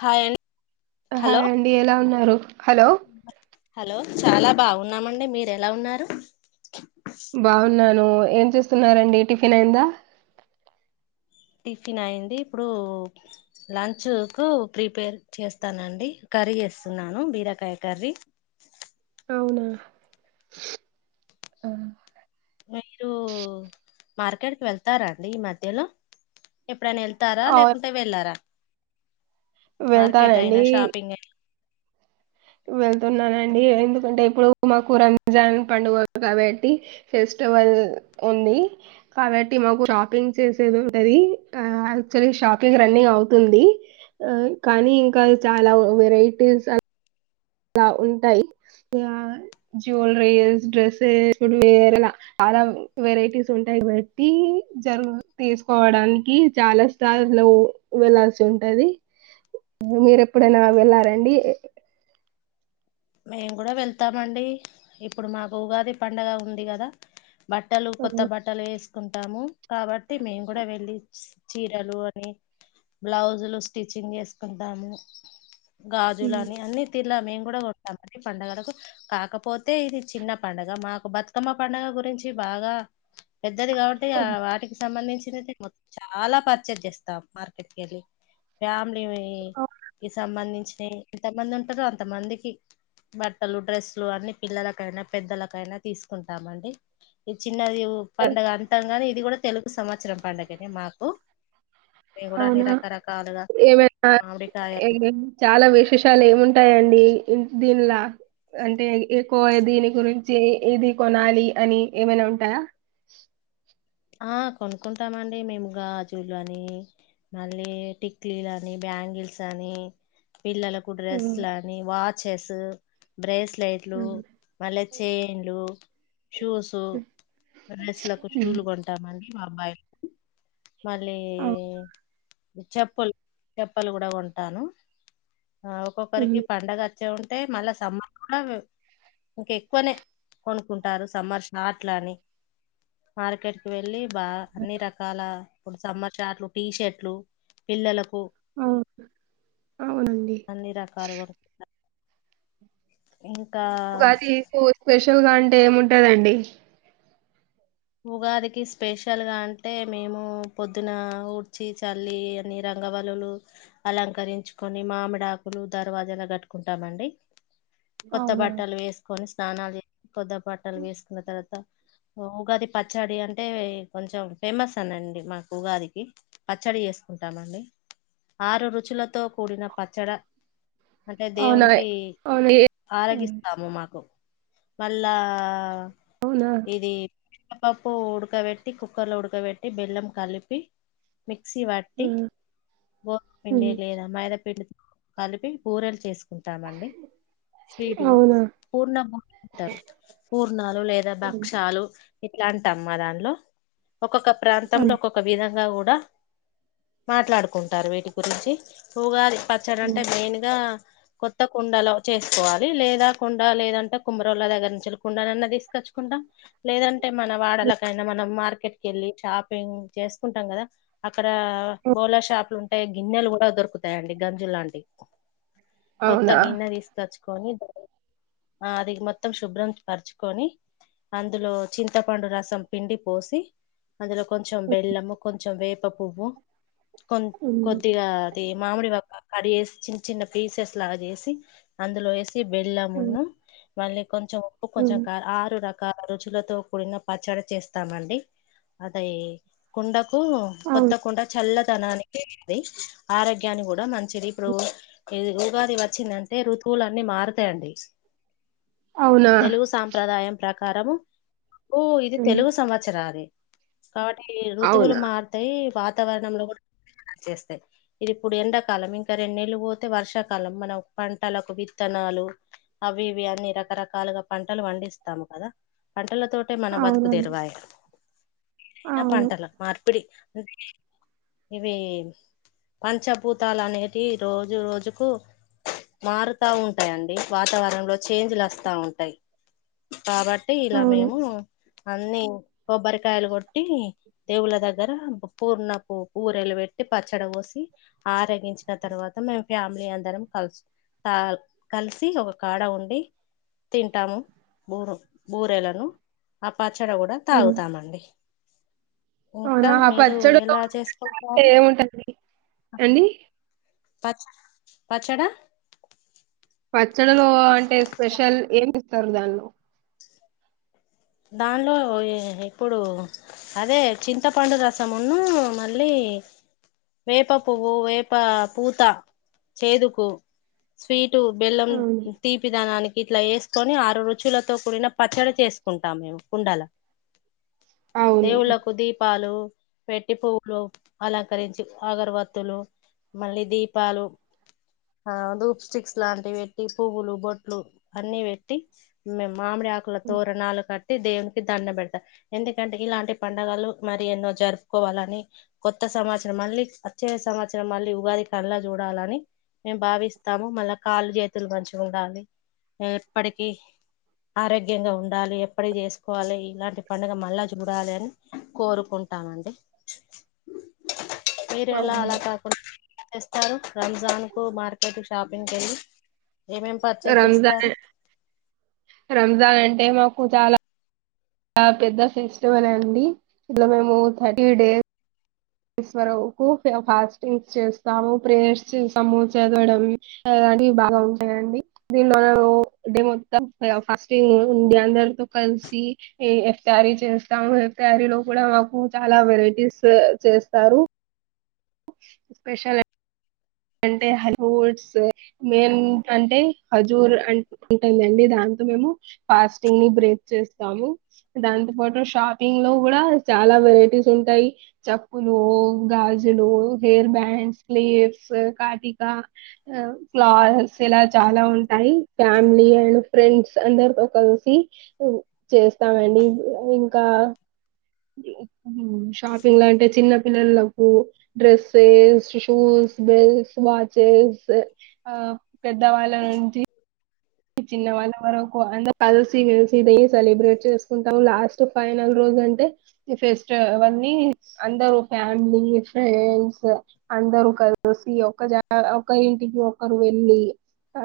Hi hello hi అండి ఎలా ఉన్నారు హలో హలో చాలా బాగున్నామండి మీరు ఎలా ఉన్నారు బాగున్నాను ఏం చూస్తున్నారండి టిఫిన్ అయిందా టిఫిన్ అయింది ఇప్పుడు లంచ్ కు ప్రిపేర్ చేస్తానండి కర్రీ చేస్తున్నాను బీరకాయ కర్రీ అవునా మీరు మార్కెట్కి వెళ్తారాండి ఈ మధ్యలో ఎప్పుడైన వెళ్తారా అవు లేకుంటే వెళ్ళారా మార్కెట్ వెళ్తానండి అయినా షాపింగ్ అయినా వెళ్తున్నానండి ఎందుకంటే ఇప్పుడు మాకు రంజాన్ పండుగలు కాబట్టి ఫెస్ వల్ ఉంది కాబట్టి మాకు షాపింగ్ చేసేది ఉంటది యాక్చువలీ షాపింగ్ రన్నింగ్ అవుతుంది కానీ ఇంకా చాలా వెరైటీస్ లా ఉంటాయి జ్యువెలరీస్ డ్రెస్సెస్ లేహంగా వేరలా చాలా వెరైటీస్ ఉంటాయి బట్టి జరుగు తీసుకోవడానికి చాలా స్టార్ లో వెళ్లాల్సి ఉంటాది మీర ఎప్పుడైనా వెళ్ళారండి మేము కూడా వెళ్తామండి ఇప్పుడు మాకు ఉగాది పండగ ఉంది కదా బట్టలు కొత్త బట్టలు వేసుకుంటాము కాబట్టి మేము కూడా వెళ్ళి చీరలు అని బ్లౌజులు స్టిచ్చింగ్ చేసుకుంటాము గాజులు అని అన్ని తీర్ల మేము కూడా కొ టి పండుగలకు కాకపోతే ఇది చిన్న పడుగ మాకు బతుకమ్మ పండుగ గురించి బాగా పెద్దది కాబట్టి వాటికి సంబంధించి త్తం చాలా పర్చేస్ చేస్తాం మార్కెట్ వెళ్ళి ఫ్యామిలీ కి ఇ సంబంధించినయి ఎంతమంది ఉంటారు అంత మందికి బట్టలు డ్రెస్లు అన్ని పిల్లలకైనా పెద్దలకైనా తీసుకుంటామండి చి చిన్నది పండుగ అంటం గాని ఇది కూడా తెలుగు సంవత్సరం పండుగనే మాకు మేము కూడా అన్ని అవునా రకరకాలుగా ఏమైనా మామిడికాయ చాలా విశేషాలు ఏముంటాయండి దీనిలా అంటే ఎక్కువ దీని గురించి ఇది కొనాలి అని ఏమైనా ఉంటాయా ఆ కొనుక్కుంటామండి మేము గాజులు అని మళ్ళీ టిక్లీలు అని బ్యాంగిల్స్ అని పిల్లలకు డ్రెస్ ఉమ్, లేని వాచెస్ బ్రేస్లె స్లైట్లు ఉమ్, మళ్ళీ చైన్లు షూస్ బాయ్స్లకు షూస్ ఉమ్, లు కొంట అ అబ్బాయి మళ్ళీ అవు- చెప్పులు చెప్పలు కూడా కొంటాను ఒక్కొక్కరికి ఉమ్, పండుగ వచ్చ ఉంటే మళ్ళా సమ్మర్ కూడా ఇంకెక్కువనే కొనుకుంటారు సమ్మర్ షాట్లని మార్కెట్ వెళ్ళి బా అన్ని రకాల సమ్మర్ షాట్లు టీ షర్ట్లు పిల్లలకు అవు- అవునండి అన్ని రకాల ఉగాదికు స్పెషల్ గా అంటే ఏముంటదండి ఉగాదికి స్పెషల్ గా అంటే మేము పొద్దున ఊడ్చి చల్లి అన్నీ రక గవలలు అలంకరించుకొని మామిడాకులు దర్వాజలాకు కట్టుకుంటామండి కొత్త అవునా బట్టలు వేసుకొని స్నానాలు కొత్త బట్టలు వేసుకున్న తర్వాత ఉగాది పచ్చడి అంటే కొంచెం ఫేమస్ అనండి మాకు ఉగాదికి పచ్చడి చేసుకుంటామండి ఆరు రుచులతో కూడిన పచ్చడ అంటే అవునా దేవునికి అవును ఏ ఉమ్. ఆరగిస్తాము మాకు మళ్ళా అవునా ఇది శనగపప్పు ఉడకబెట్టి కుక్కర్ లో ఉడకబెట్టి బెల్లం కలిపి మిక్సీ పట్టి ఉమ్. గోదుమ పిండి ఉమ్. లేదా మైదాపిండి కలిపి బూరెలు చేసుకుంటామండి స్వీట్ అవునా పూర్ణం బూరెలు అంటారు పూర్ణాలు లేదా ఉమ్. భక్షాలు ఇట్లా అంటం మా దానిలో ఒక్కొక్క ప్రాంతంలో ఒక్కొక్క విధంగా కూడా కూడా మాట్లాడుకుంటారు వీటి గురించి ఉగాది పచ్చడి అంటే ఉమ్. మెయిన్ గా కొత్త కుండలో చేసుకోవాలి లేదా కుండ లేదంటే కుమ్మరళ దగ్గర నుంచి కుండన్న తీసుకొచ్చ తెచ్చుకుంటాం లేదంటే మన వాడలకైనా మనం మార్కెట్ కెళ్ళి షాపింగ్ చేసుకుంటాం కదా అక్కడ బోలా షాప్ గిన్నెలు కూడా దొరుకుతాయండి గంజు లాంటి కొత్త అవునా గిన్నె తీసుకొచ్చు ఆ అది మొత్తం శుభ్రం పరుచుకొని అందులో చింతపండు రసం పిండి పోసి అందులో కొంచెం బెల్లము కొంచెం వే వేప పువ్వు కొం ఉమ్. కొద్దిగా అది మామిడి పక్క కట్ చేేసి చిన్న చిన్న పీసెస్ లాగా చేసి అందులో వేసి బెళ్ళమున్న మళ్ళీ కొంచెం కొంచెం ఉమ్. ఆరు రకాల రుచులతో కూడిన పచ్చడి చేస్తామండి అదీ కుండకు కొత్త అవును కుండ చల్ల దనానికి ఇది ఆరోగ్యానికి కూడా మంచిది ఇప్పుడు ఉగాది వచ్చిందంటే ఋతువులన్నీ మారుతాయండి అవునా తెలుగు సాంప్రదాయం ప్రకారము ఓ ఇది ఉమ్. తెలుగు సంవత్సర కాబట్టి ఋతువులు అవునా మారతాయి వాతావరణంలో కూడా చేస్తాయి ఇది ఇప్పుడు ఎండాకాలం ఇంకా రెంనెళ్లు పోతే వర్షాకాలం మనం పంటలకు విత్తన [unintelligible] అవి ఇవి అన్ని రకరకాలుగా పంటలు పండిస్తాము కదా పంటలతో ట్టే మన బతుకు అవునండి దెరువాయ ఏదైనా అవును పంటలు మార్పిడి అంటే ఇవి పంచభూతాలు అనేటి రోజు రోజుకు మారుతా ఉంటాయండీ వాతావరణంలో చేంజ్లు వస్తా ఉంటాయి కాబట్టి ఇలా అవును మేము అన్నీ కొబ్బరికాయలు కొట్టి దేవుళ్ల దగ్గర పూర్ణపు బూరెలు పెట్టి పెట్టి పచ్చడ పోసి ఆరగించిన తర్వాత మేము ఫ్యామిలీ అందరం కలుసు అంతా కలిసి ఒక కాడ ఉండి తింటాము బూ బూరేలను ఆ పచ్చడి కూడా ఉమ్. తాగుతామండి అవునా ఇంకా ఆ మీరు పచ్చడి లో ఎలా చేసుకుంటారు ఏముంటుంది అండి పచ్చ పచ్చడ పచ్చడిలో అంటే స్పెషల్ ఏమి ఇస్తారు దానిలో దానిలో ఇప్పుడు అదే చింతపండు రసమును మళ్ళీ ఏ వేప పువ్వు వేప పూతా చేదుకు స్వీట్ టు బెల్లం అవును తీపిదానానికి ఇట్లా వేసుకొని ఆరు రుచులతో కూడిన పచ్చడి చేసు కుంటామ మేము కుండల అవును దేవుళ్ళలకు దీపాలు పెట్టి పువ్వులు అలంకరించి అగరవత్తులు మళ్ళీ దీపాలు ఆ డూప్ స్టిక్స్ లాంటివి పెట్టి పువ్వులు బొట్లు అన్ని పెట్టి మే మామిడి ఆకుల తోరు కట్టి దేవునికి దండ పెడతారు ఎందుకంటే ఇలాంటి పండగలు మరి ఎన్నో జరుపుకోవాలని కొత్త సంవత్సరం మళ్ళీ వచ్చే సంవత్సరం మళ్ళీ ఉగాది కళ్లా చూడాలని మేము భావిస్తాము మళ్ళా కాళ్ళు చేతులు మంచిగా ఉండాలి ఎప్పటికీ ఆరోగ్యంగా ఉం డాలి ఎప్పటి జేసుకోవాలి ఇలాంటి పండుగ మళ్ళ చూడాలి అని కోరుకుం టామండి మీరు ఎలా అవునా అలా కాకుండా తెస్తారు రంజాన్ కు మార్కెట్ షాపింగ్ కెళ్ళి రంజాన్ రంజాన్ అంటే మాకు చాలా పెద్ద ఫెస్టివల్ అండి ఇట్లా మేము థర్టీ డేస్ వరకు ఫాస్టింగ్స్ చేస్తాము ప్రేయర్స్ చేస్తాము చదవడం అండి బాగా ఉంటాయండి దీనిలోల డే మొత్తం ఫాస్టింగ్ ఉండి అందరితో క లసి ఇఫ్తారీ చేస్తాము ఇఫ్తారీలో కూడా మాకు చాలా వెరైటీస్ చేస్తారు స్పెషల్ అంటే హైఫూట్స్ మెయిన్ అంటే ఖజూర్ అం ఉంటుందండి దాన్ మేము ఫాస్టింగ్ని బేక్ చేస్తాము. దాంతో పాటు షాపింగ్ లో గూడా చాలా వెరైటీస్ ఉంటాయి. చెప్పులు గాజులు హెయిర్ బ్యాండ్స్ క్లిప్స్ కాటికా స్లాస్ ఇలా చాలా ఉంటాయి. ఫ్యామిలీ అండ్ ఫ్రెండ్స్ అందరితో కలిసి చేస్తామండి. ఇంకా [inaudible] షాపింగ్లా అంటే చిన్న పిల్లలకు డ్రెస్సెస్ షూస్ బెల్స్ వాచేస్ ఆ పెద్దవాళ్ళ నుంచి చిన్న వాళ్ళ వరకు అందరు కలిసి మెలిసి ఇదీ సెలబ్రేట్ చేసుకుంటాము లాస్ట్ ఫైనల్ రోజు అంటే ఈ ఫెస్టివల్ అవన్నీ అందరూ ఫ్యామిలీ ఫ్రెండ్స్ అందరూ కలిసి ఒక జా ఒక ఇంటికి ఒకరు వెళ్ళి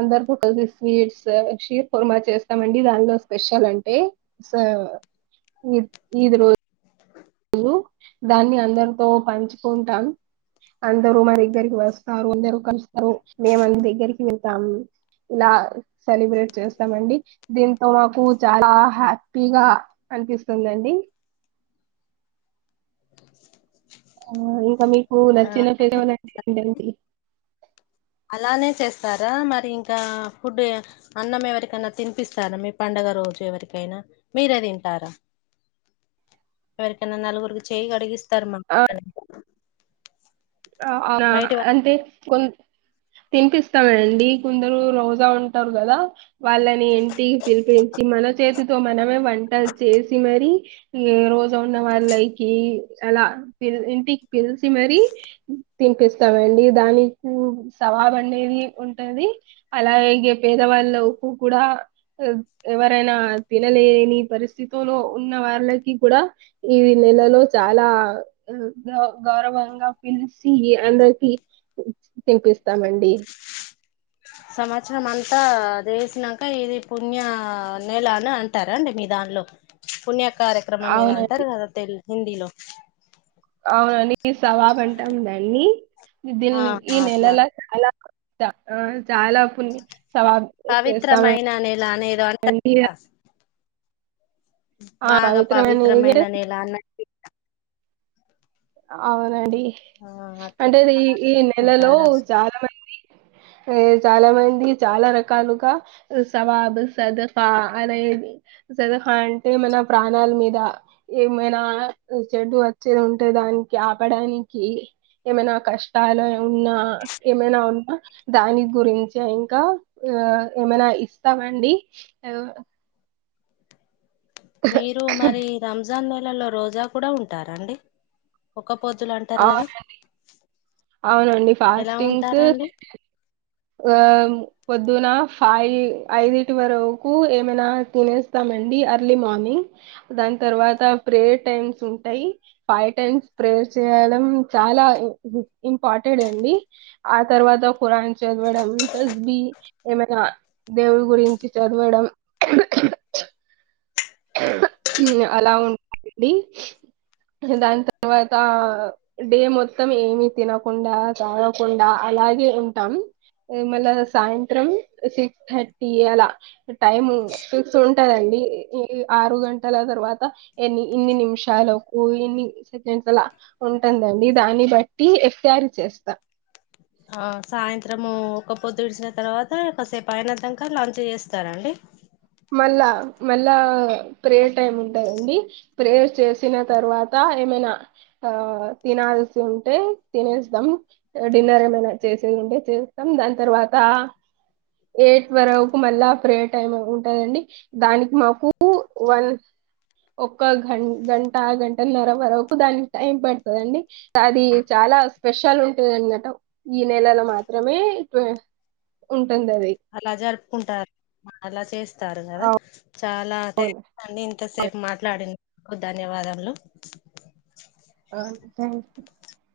అందరితో కలిసి స్వీట్స్ షీర్ కుర్మా చేస్తామండి దానిలో స్పెషల్ అంటే ఈద్ రోజు కో టాన్ అందరు మా దగ్గరికి వస్తారు. అందరు కలుస్తారు. మేమ్ అందరి దగ్గరికి వెళ్తారు. ఇలా సెలబ్రేట్ చేస్తామండి. దీంతో మాకు చాలా హ్యాపీగా, కనిపిస్తుందండి. [inaudible] ఆ ఇంకా మీకు ఆ నచ్చిన ఫెసివల్ ఏంటిదండి అలానే చేస్తారా మరి ఇంకా ఫుడ్ అన్నం ఎవరికన్నా తినిపిస్తారా మీ పండుగ రోజు ఎవరికైనా మీరే దింటారా ఎవరికైనా నలుగురికి చేయిగడిగిస్తారు మా ఆ అని ఆ అంతే కొ తినిపిస్తామండి కొందరు రోజా ఉంటారు గదా వాళ్ళని ఇంటికి పిలిపించి మన చేతి తో మనమే వంటలు చేసి, మరి రోజా ఉన్న వాళ్ళకి అలా ఇంటికి పిలిచి మరి తినిపిస్తామండి. దాని సవాబు అనేది ఉంటది అలాగే ఇగ పేదవాళ్ళకు కూడా ఎవరైనా తినలేని పరిస్థితులో ఉన్న వాళ్ళకి కూడా ఈ నెలలో చాలా గౌ గౌరవంగా పిలిసి అందరికి తినిపిస్తామండి సంవత్సరం అంతా జేసినాక ఇది పుణ్య నెల అని అంటార అండి మీ దానిలో పుణ్య కార్యక్రమం ఏదో అవునండి అంటారు గదా తె హిందీలో అవునండి సవాబు అంటాం దాన్ని ఆ దీని ఈ అట్లా నెలలో చాలా ఆ చాలా పుణ్య సవాబ్ చేస్తాము పవిత్రమైన నెల అనేదో అంటారు అండి కదా బాగా పవిత్రమైన నెల అన్న అవునండి ఆ అట్లా అంటే ఇది ఈ అలా ఈ నెలలో ఉంటారా చాలా మంది సే చాలా మంది చాలా రకాలుగా సవాబ్ సదఫా అనేది సధఫా అంటే మన ప్రాణాల్ మీద ఏమైనా చెడు వచ్చేది ఉన్ టె దానికి ఆపడానికి ఏమైనా కష్టాలు ఉన్నా ఏమైనా ఉన్నా దాని గురించి ఇంకా దా ఏమైనా ఇస్తామండి ఆ మీరూ మరి రంజాన్ నెలలో రోజా కూడా ఉంటారా అండి అవునండి ఎలా ఫాస్టింగ్స్ ఉంటారండి ఆ పొద్దున ఫై ఐదిటి వరకు ఏమైనా తినేస్తామన్ డి అర్లీ మార్నింగ్ దాని తర్వాత ప్రేయర్ టైమ్స్ ఉంటయి, ఫై టైమ్స్ ప్రే. చేయెలం చాలా ఇ ఇ ఇంపార్టెడ్ అండి ఆ తర్వాత ఖురాన్ చదవడం ఉంటది ఏమైనా దేవుడు గురించి చదవడం అలా ఉ [inaudible] అండి దాన్ తర్వాతా డే మొత్తం ఏమి తినకుండా తాగకుండా అ లాగే ఉంటాం ఏ మళ సాయంత్రం సిక్స్ థర్టీ అలా టైమ్ సిక్స్ ఉంటదండి ఈ ఆరు గంటల తర్వాత ఎన్ని ఇన్ని నిమిషాలకు ఇన్ని సెకండ్స్ లల ఉంటుందండి దాన్ని బట్టి ఇఫ్తియార్ చేస్తా ఆ సాయంత్రమూ ఒక్క పొద్దు ఇడిసిన తర్వాత కొస్సేపు అయిన దంక లంచ్ చేస్తార అండి మళ్ళా మళ్ళా ప్రేయర్ టైమ్ ఉంటదండి ప్రేయర్ చేసిన తర్వాత ఏమ ఇనా ఆ తినాల్సి ఉంటే తినేస్తం డిన్నర్ ఏమైనా చేసేదుంటే చేస్తం దాన్ తర్వాత ఎయిట్ వరకు మళ్ళా ప్రే టైమ్ ఉ టదండి దానికి మాకూ వన్ ఒక్క గన్ గంట గంటల్నర వరకు దానికి టైం పడుతదండి అది చా లా స్పెషల్ ఉంటందన్నట ఈ నెలలో మాత్రమే [unintelligible] అలా జరుపుకుంటార్ అలా చేస్తారు గదా చాలా థ్యాంక్ అండి ఇంతసేపు మాట్లాడి [inaudible] ధన్యవాదాలు. [unintelligible]